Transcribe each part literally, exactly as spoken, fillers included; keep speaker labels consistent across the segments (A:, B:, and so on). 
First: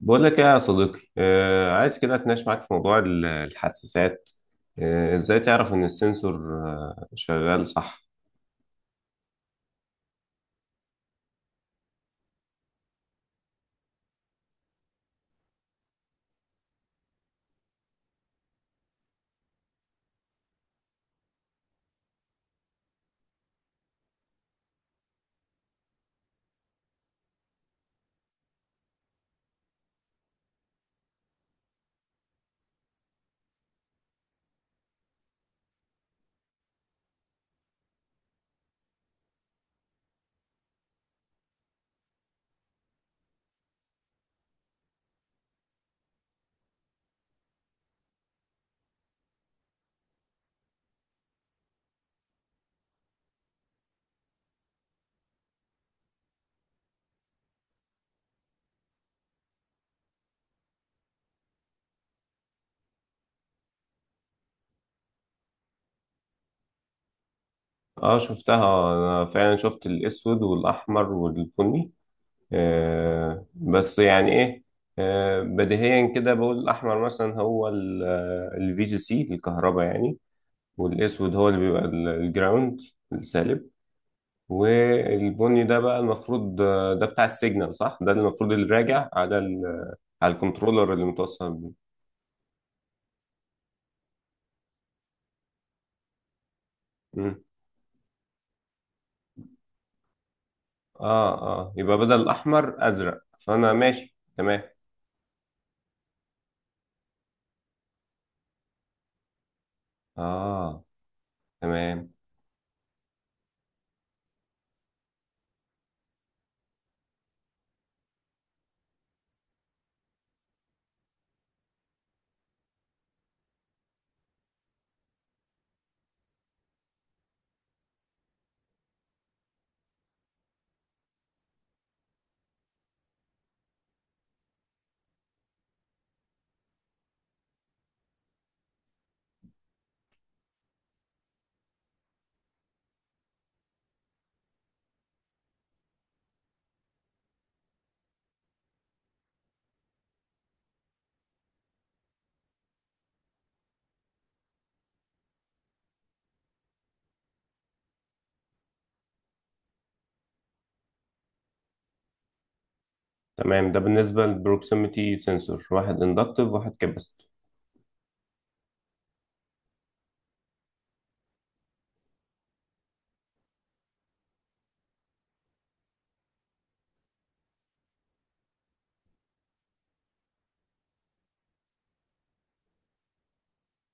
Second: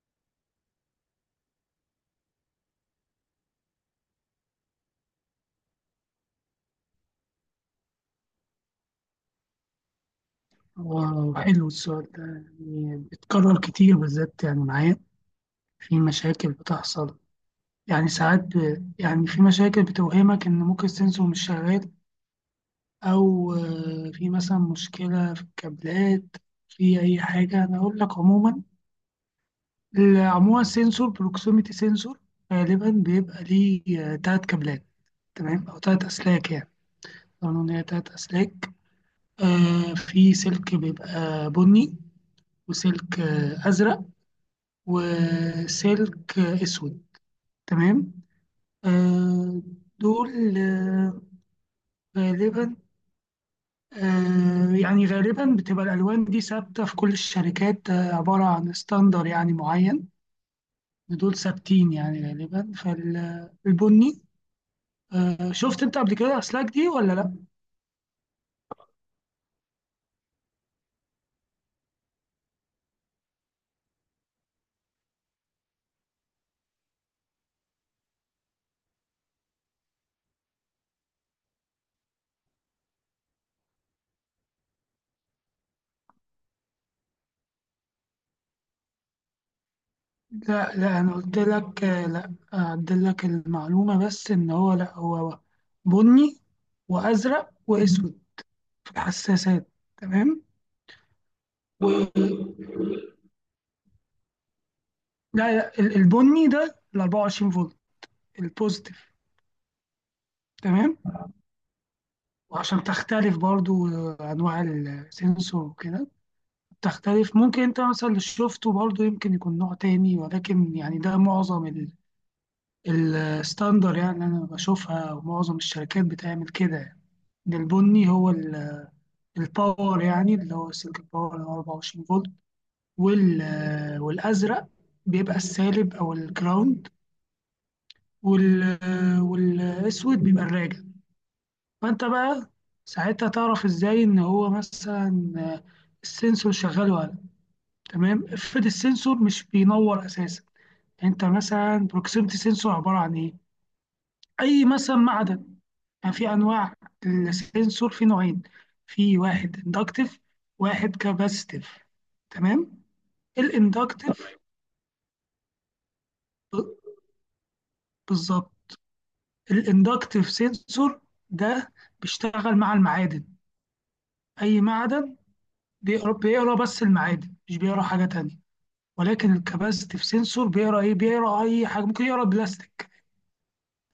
A: بقول لك ايه يا صديقي، آه عايز كده اتناقش معاك في موضوع ال- الحساسات. آه ازاي تعرف ان السنسور آه شغال صح؟
B: واو، حلو السؤال ده. يعني بيتكرر كتير بالذات يعني معايا، في مشاكل بتحصل. يعني ساعات ب... يعني في مشاكل بتوهمك إن ممكن السنسور مش شغال، أو آه، في مثلا مشكلة في الكابلات، في أي حاجة. أنا أقول لك عموما. ال- عموما السنسور بروكسيميتي سنسور، غالبا بيبقى ليه آه، تلات كابلات. تمام، أو تلات أسلاك يعني، قانون هي تلات أسلاك. آه، في سلك بيبقى بني، وسلك آه، أزرق، وسلك أسود. تمام. آه، دول آه، غالبا آه، يعني غالبا بتبقى الألوان دي ثابتة في كل الشركات، آه، عبارة عن ستاندر يعني معين. دول ثابتين يعني غالبا، فالبني. آه، شفت أنت قبل كده أسلاك دي ولا لأ؟
A: اه، شفتها، انا فعلا شفت الاسود والاحمر والبني. آه بس يعني ايه، آه بديهيا كده بقول الاحمر مثلا هو الفي جي سي الكهرباء يعني، والاسود هو اللي بيبقى ال- الجراوند السالب. والبني ده بقى المفروض، آه، ده بتاع السيجنال صح، ده المفروض اللي راجع على على
B: لا
A: الكنترولر
B: لا،
A: اللي
B: أنا قلت
A: متوصل بيه.
B: لك، آه، لأ أعدل لك المعلومة، بس إن هو لأ، هو بني
A: مم.
B: وأزرق وأسود في الحساسات. تمام.
A: اه اه، يبقى بدل الاحمر ازرق، فانا ماشي تمام.
B: لا لا، ال- البني ده ال اربعه وعشرين فولت، البوزيتيف.
A: اه
B: تمام.
A: تمام.
B: وعشان تختلف برضو آه، انواع السنسور وكده، تختلف، ممكن انت مثلا اللي شفته برضو يمكن يكون نوع تاني، ولكن يعني ده معظم ال- الستاندر يعني اللي انا بشوفها، ومعظم الشركات بتعمل كده يعني. إن البني هو ال- الباور يعني، اللي هو سلك الباور اللي هو اربع وعشرين فولت. وال- آه، والازرق بيبقى السالب او الجراوند. وال- آه، والاسود بيبقى الراجع. فأنت بقى ساعتها تعرف إزاي إن هو مثلا آه، السنسور شغال ولا لأ. تمام، افرض السنسور مش بينور أساسا. يعني أنت مثلا بروكسيمتي سنسور عبارة عن إيه؟ أي مثلا معدن. يعني في أنواع، السنسور في نوعين: في واحد إندكتيف، واحد كاباسيتيف. تمام.
A: تمام، ده بالنسبه
B: الإندكتيف
A: للبروكسيميتي سنسور، واحد اندكتيف واحد كاباسيتيف.
B: بالظبط. الإندكتيف سنسور ده بيشتغل مع المعادن، أي معدن، بيقرا بيقرا بس المعادن، مش بيقرا حاجة تانية. ولكن الكباستيف سنسور بيقرا ايه؟ بيقرا اي حاجه، ممكن يقرا بلاستيك،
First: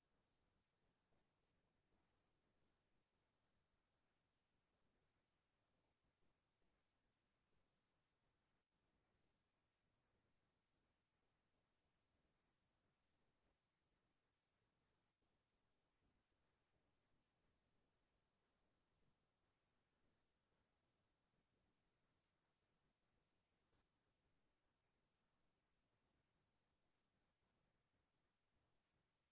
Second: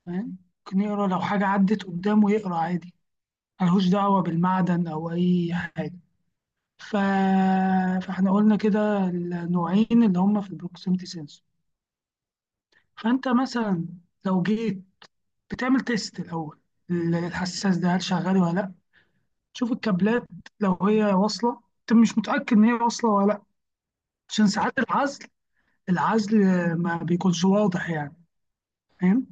B: فاهم؟ ممكن يقرا لو حاجه عدت قدامه، يقرا عادي، ملهوش دعوه بالمعدن او اي حاجه. ف... فاحنا قلنا كده النوعين اللي هم في البروكسيمتي سنسور. فانت مثلا لو جيت بتعمل تيست الاول، الحساس ده هل شغال ولا لا. تشوف الكابلات، لو هي واصله، انت مش متاكد ان هي واصله ولا لا، عشان ساعات العزل العزل ما بيكونش واضح يعني، فاهم؟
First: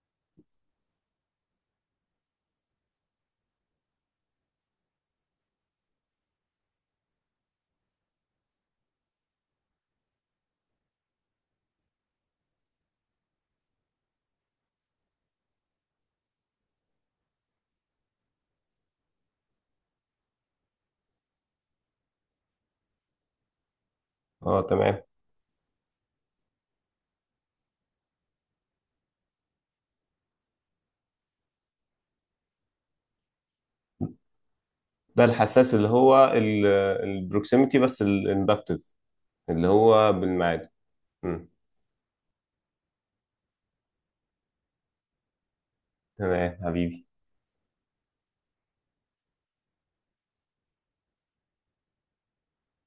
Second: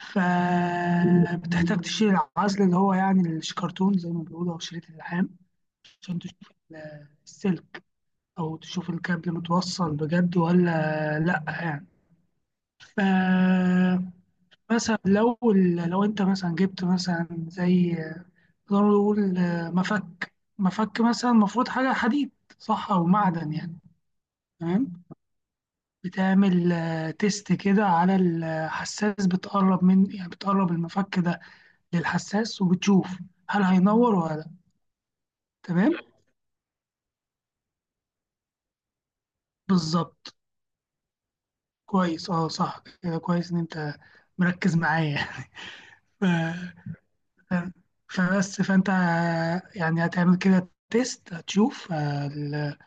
B: فبتحتاج تشيل العزل، اللي هو يعني الشكرتون زي ما بيقولوا، أو شريط اللحام، عشان تشوف ال- السلك، أو تشوف الكابل متوصل بجد ولا لأ يعني. ف مثلا لو ال- لو انت مثلا جبت مثلا زي، نقدر نقول مفك. مفك مثلا المفروض حاجة حديد، صح؟ أو معدن يعني.
A: اه تمام.
B: تمام. بتعمل آه، تيست كده على الحساس، بتقرب من، يعني بتقرب المفك ده للحساس، وبتشوف هل هينور ولا لا.
A: ده الحساس اللي
B: تمام،
A: هو البروكسيميتي بس الاندكتيف، اللي هو
B: بالظبط.
A: بالميعاد. مم.
B: كويس، اه صح كده، كويس ان انت مركز معايا. ف-
A: تمام حبيبي.
B: ف- فبس فانت يعني هتعمل كده تيست، هتشوف آه، ال-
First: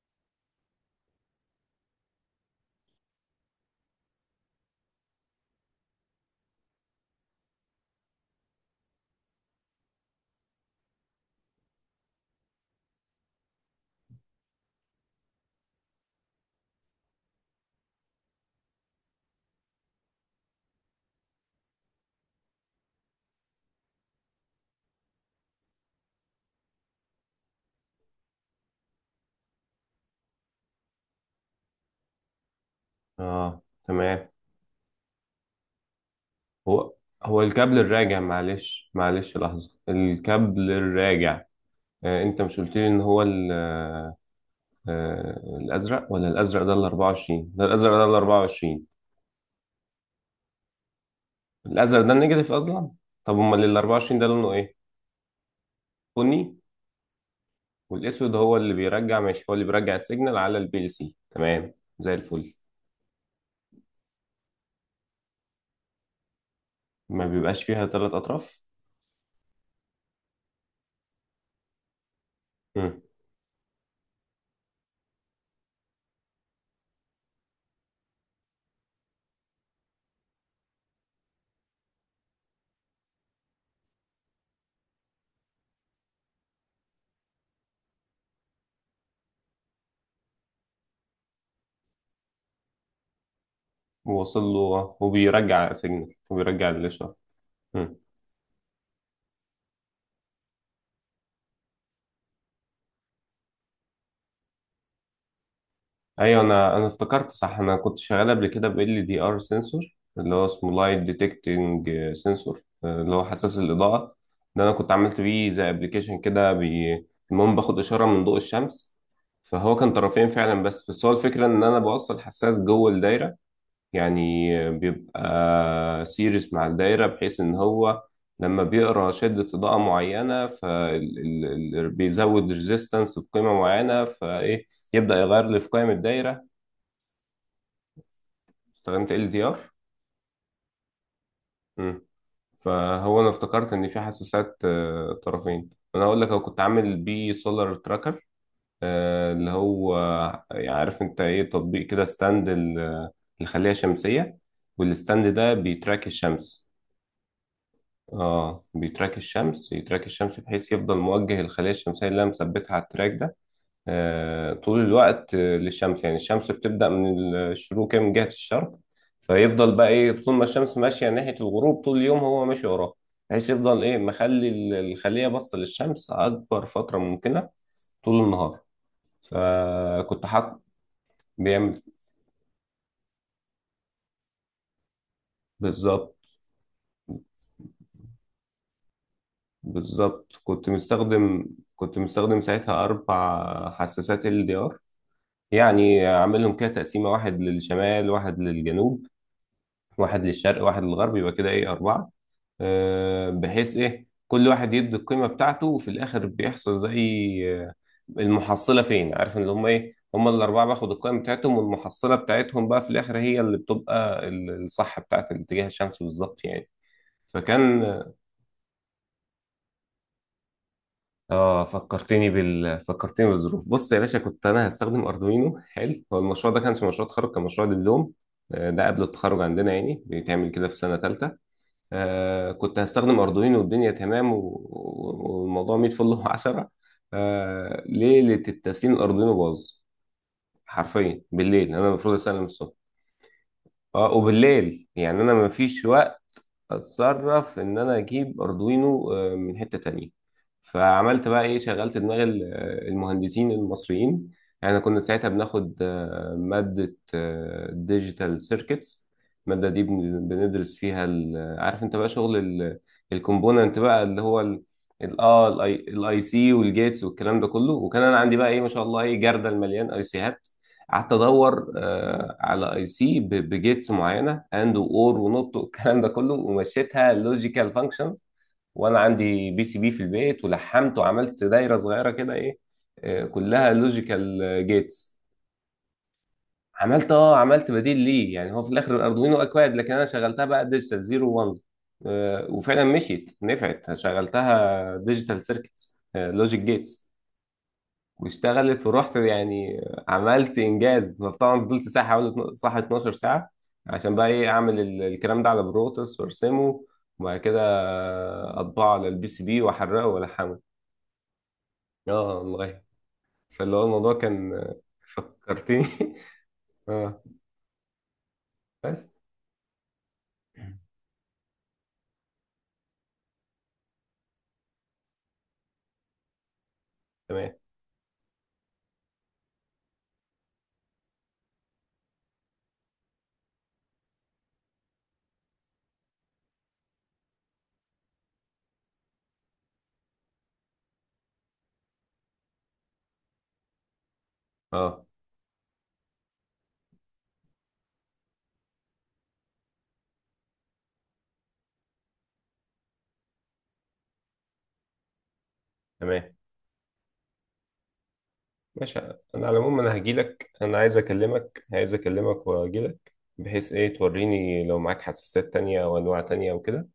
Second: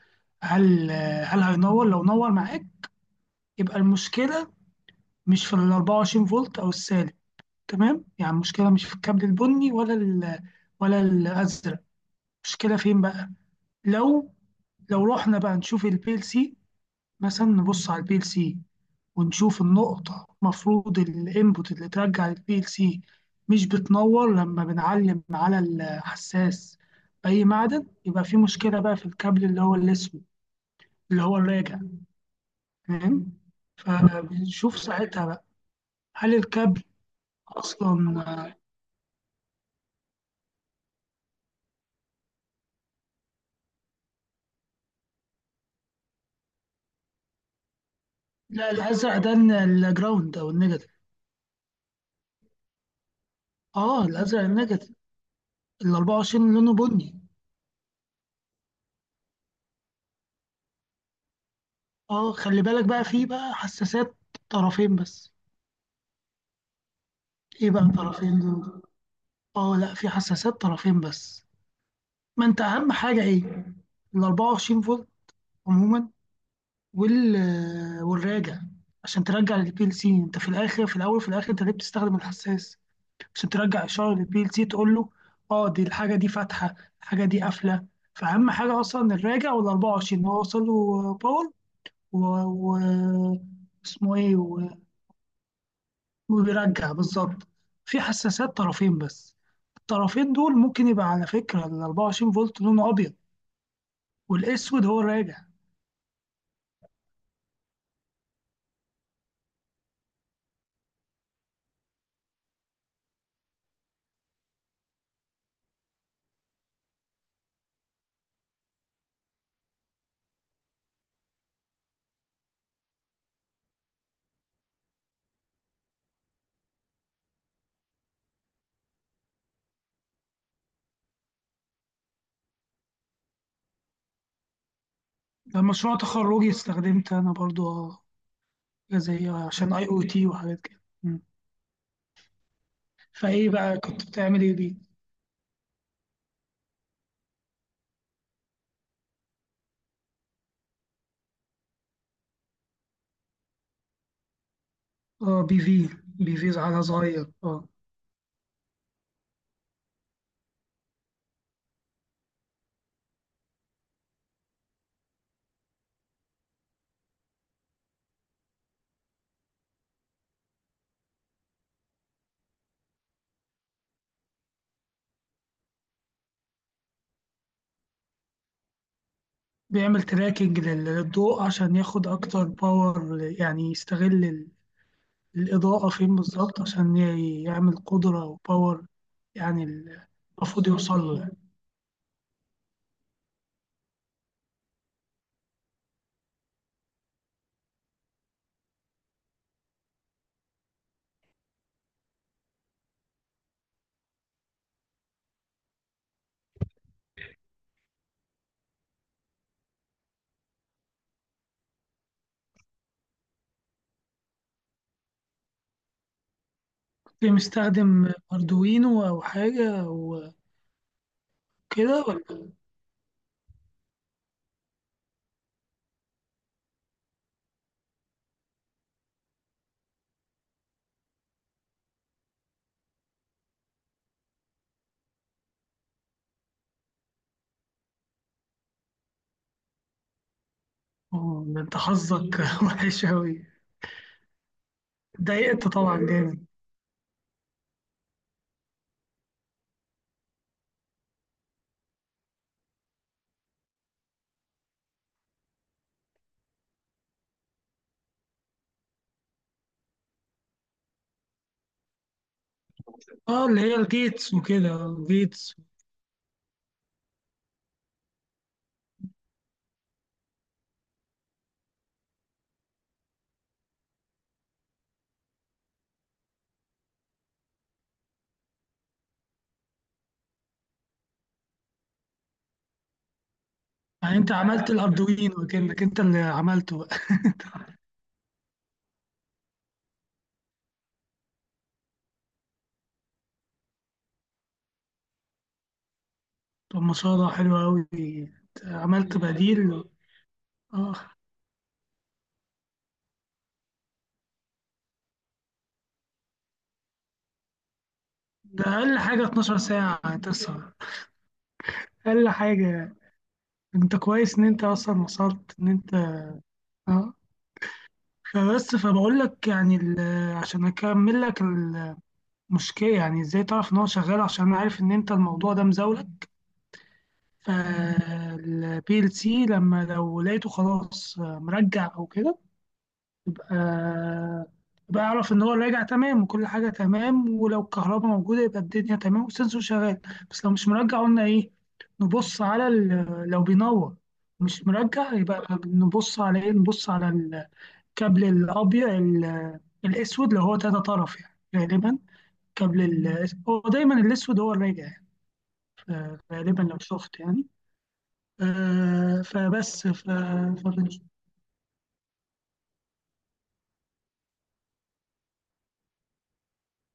B: هل هل هينور. لو نور معاك، يبقى المشكلة مش في ال اربع وعشرين فولت او السالب. تمام، يعني المشكلة مش في الكابل البني ولا ال ولا الازرق. المشكلة فين بقى؟ لو لو رحنا بقى نشوف البي ال سي، مثلا نبص على البي ال سي، ونشوف النقطة، المفروض الانبوت اللي ترجع للبي ال سي مش بتنور لما بنعلم على الحساس أي معدن، يبقى في مشكلة بقى في الكابل اللي هو الأسود، اللي هو الراجع، فاهم؟
A: اه تمام.
B: فبنشوف ساعتها بقى هل الكابل
A: هو هو الكابل الراجع،
B: أصلا.
A: معلش معلش لحظه، الكابل الراجع. آه انت مش قلت لي ان هو، آه، الازرق؟ ولا الازرق ده ال أربعة وعشرين؟ ده الازرق ده ال
B: لا،
A: أربعة وعشرين؟
B: الأزرق ده الن- الجراوند أو النيجاتيف.
A: الازرق ده النيجاتيف اصلا؟ طب امال ال
B: اه
A: أربعة وعشرين ده
B: الأزرق
A: لونه ايه؟
B: النيجاتيف، ال اربعه وعشرين
A: بني؟
B: لونه بني.
A: والاسود هو اللي بيرجع، ماشي، هو اللي بيرجع السيجنال على البي ال سي، تمام زي
B: اه،
A: الفل.
B: خلي بالك بقى، في بقى حساسات طرفين بس.
A: ما بيبقاش
B: ايه
A: فيها
B: بقى
A: ثلاث
B: طرفين
A: اطراف؟
B: دول؟ اه لا، في حساسات طرفين بس. ما انت اهم
A: امم.
B: حاجه ايه؟ ال اربعه وعشرين فولت عموما، وال والراجع، عشان ترجع للبي ال سي. انت في الاخر، في الاول، في الاخر، انت ليه بتستخدم الحساس؟ عشان ترجع اشاره للبي ال سي، تقول له اه دي الحاجه دي فاتحه، الحاجه دي قافله، فاهم حاجه؟ اصلا الراجع وال اربع وعشرين ان هو وصل له باور، و... و... اسمه ايه،
A: وصل
B: و...
A: له وبيرجع سيجنال وبيرجع
B: وبيرجع
A: الاشاره.
B: بالظبط. في حساسات طرفين بس، الطرفين دول ممكن يبقى على فكره، ال اربعه وعشرين فولت لونه ابيض، والاسود هو الراجع.
A: ايوه، انا انا افتكرت صح. انا كنت شغال قبل كده ب ال دي ار سنسور، اللي هو اسمه لايت ديتكتنج سنسور، اللي هو حساس الاضاءه. ده انا كنت عملت بيه زي ابلكيشن كده، بي... المهم باخد اشاره من ضوء الشمس. فهو كان طرفين فعلا، بس بس هو الفكره ان انا بوصل حساس جوه الدايره. يعني بيبقى سيريس مع الدايره، بحيث ان هو لما بيقرا شده اضاءه معينه، فبيزود ريزيستنس بقيمه معينه، فايه يبدأ يغير لي
B: ده
A: في قيم
B: مشروع
A: الدايرة.
B: تخرجي، استخدمت أنا برضو حاجة
A: استخدمت ال
B: زي،
A: دي
B: آه،
A: ار.
B: عشان أي أو تي وحاجات كده. مم.
A: فهو انا
B: فإيه
A: افتكرت
B: بقى
A: ان في
B: كنت بتعمل إيه
A: حساسات،
B: بيه؟
A: آه، طرفين. انا اقول لك، انا كنت عامل بيه سولار تراكر، آه، اللي هو، آه، يعني عارف انت ايه، تطبيق كده، ستاند ال- الخلية شمسية، والستاند
B: آه
A: ده
B: بي في
A: بيتراك
B: بي في
A: الشمس.
B: على صغير. آه
A: اه بيتراك الشمس، يتراك الشمس، بحيث يفضل موجه الخلية الشمسية اللي انا مثبتها على التراك ده، آه، طول الوقت، آه، للشمس. يعني الشمس بتبدأ من الشروق كده من جهة الشرق، فيفضل بقى ايه، طول ما الشمس ماشية ناحية الغروب طول اليوم هو ماشي وراها، بحيث يفضل ايه، مخلي ال- الخلية باصة للشمس أكبر فترة ممكنة، طول النهار.
B: بيعمل
A: فكنت
B: تراكنج
A: حاط.
B: لل- للضوء عشان
A: بيعمل.
B: ياخد أكتر باور، يعني يستغل ال- الإضاءة
A: بالظبط.
B: فين بالظبط عشان ي- يعمل قدرة وباور. يعني ال-
A: بالظبط
B: المفروض
A: كنت
B: يوصل له يعني.
A: مستخدم، كنت مستخدم ساعتها أربع حساسات ال دي ار، يعني عاملهم كده تقسيمة، واحد للشمال واحد للجنوب واحد للشرق واحد للغرب، يبقى كده ايه، أربعة. آه، بحيث ايه كل واحد يدي القيمة بتاعته، وفي الاخر بيحصل زي، آه، المحصلة فين، عارف ان هم ايه، هم الاربعة باخد القيمة بتاعتهم، والمحصلة بتاعتهم بقى في الاخر هي اللي بتبقى ال- الصح بتاعت الاتجاه الشمسي بالظبط يعني.
B: كنت
A: فكان،
B: مستخدم أردوينو أو حاجة وكده،
A: اه،
B: ولا؟
A: فكرتني بال فكرتني بالظروف. بص يا باشا، كنت انا هستخدم اردوينو. حلو، هو المشروع ده كانش مشروع تخرج، كان مشروع دبلوم، آه، ده قبل التخرج عندنا، يعني بيتعمل كده في سنة تالتة. آه كنت هستخدم أردوينو والدنيا تمام، و- و- والموضوع مية فل وعشرة آه، ليلة التسليم الأردوينو باظ، حرفيا
B: آه، ده
A: بالليل،
B: أنت
A: أنا المفروض
B: حظك
A: أسلم الصبح.
B: وحش أوي.
A: اه، وبالليل يعني أنا
B: اتضايقت
A: مفيش
B: طبعا
A: وقت.
B: جامد.
A: اتصرف ان انا اجيب اردوينو، آه، من حتة تانية. فعملت بقى ايه، شغلت دماغ ال- آه، المهندسين المصريين. يعني كنا ساعتها بناخد، آه، مادة ديجيتال سيركتس. المادة دي بن- بندرس فيها ال- آه، عارف انت بقى شغل
B: اه اللي هي
A: الكومبوننت بقى اللي
B: الجيتس
A: هو ال
B: وكده،
A: ال- اه
B: الجيتس.
A: الاي سي والجيتس والكلام ده كله. وكان انا عندي بقى ايه، ما شاء الله، ايه جردل مليان اي سيهات. قعدت ادور، آه، على اي سي بجيتس معينه، اند واور ونوت والكلام ده كله، ومشيتها لوجيكال فانكشنز. وانا عندي بي سي بي في البيت ولحمت وعملت دايره صغيره كده، ايه، آه، كلها
B: يعني انت
A: لوجيكال
B: عملت
A: جيتس.
B: الاردوين وكانك انت اللي عملته بقى.
A: عملت اه عملت بديل ليه، يعني هو في الاخر الاردوينو اكواد، لكن انا شغلتها بقى ديجيتال زيرو وانز. وفعلا مشيت، نفعت، شغلتها ديجيتال سيركت لوجيك
B: طب ما
A: جيتس،
B: شاء الله، حلو قوي.
A: واشتغلت ورحت
B: عملت
A: يعني.
B: بديل.
A: عملت
B: اه
A: انجاز. فطبعا فضلت ساعه حوالي صح اتناشر ساعه، عشان بقى ايه، اعمل ال- الكلام ده على بروتوس وارسمه، وبعد كده
B: ده
A: اطبعه
B: اقل
A: على
B: حاجه
A: البي سي
B: اتناشر
A: بي واحرقه
B: ساعه،
A: والحمه.
B: تسعة، اقل
A: اه والله.
B: حاجه.
A: فاللي هو
B: انت
A: الموضوع
B: كويس ان
A: كان.
B: انت اصلا وصلت ان
A: فكرتني
B: انت. اه،
A: اه
B: فبس،
A: بس.
B: فبقول لك يعني ال- عشان اكمل لك المشكله، يعني ازاي تعرف ان هو شغال، عشان انا عارف ان انت الموضوع ده مزاولك.
A: تمام،
B: فالبي ال سي لما لو لقيته خلاص مرجع او كده، آه بعرف ان هو راجع تمام وكل حاجه تمام، ولو الكهرباء موجوده يبقى الدنيا تمام والسنسور شغال. بس لو مش مرجع، قلنا ايه، نبص على ال- آه، لو بينور. مش
A: اه
B: مرجع، يبقى نبص على ايه؟ نبص على الكابل الابيض، ال- الاسود، اللي هو تلاتة طرف يعني، غالبا. كابل ال- هو دايما الاسود هو الراجع يعني. ف-
A: تمام،
B: غالبا لو شفت يعني،
A: ماشي. انا
B: آه،
A: على العموم
B: فبس
A: انا
B: ف-
A: هجيلك. انا عايز اكلمك عايز اكلمك واجيلك، بحيث ايه توريني لو معاك حساسات تانية او انواع تانية او كده.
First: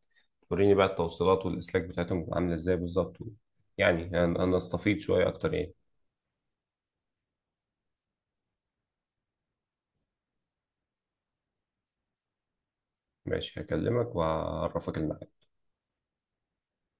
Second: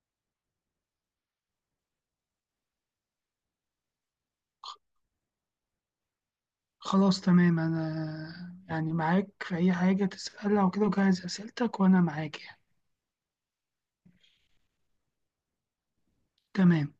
A: وريني بقى التوصيلات والاسلاك بتاعتهم بتبقى عامله ازاي بالظبط، يعني انا أنا استفيد شويه اكتر يعني.
B: خلاص تمام، أنا يعني معاك في أي حاجة تسألها وكده، وجهز أسئلتك وأنا معاك يعني.
A: ماشي هكلمك وهعرفك الميعاد.
B: تمام.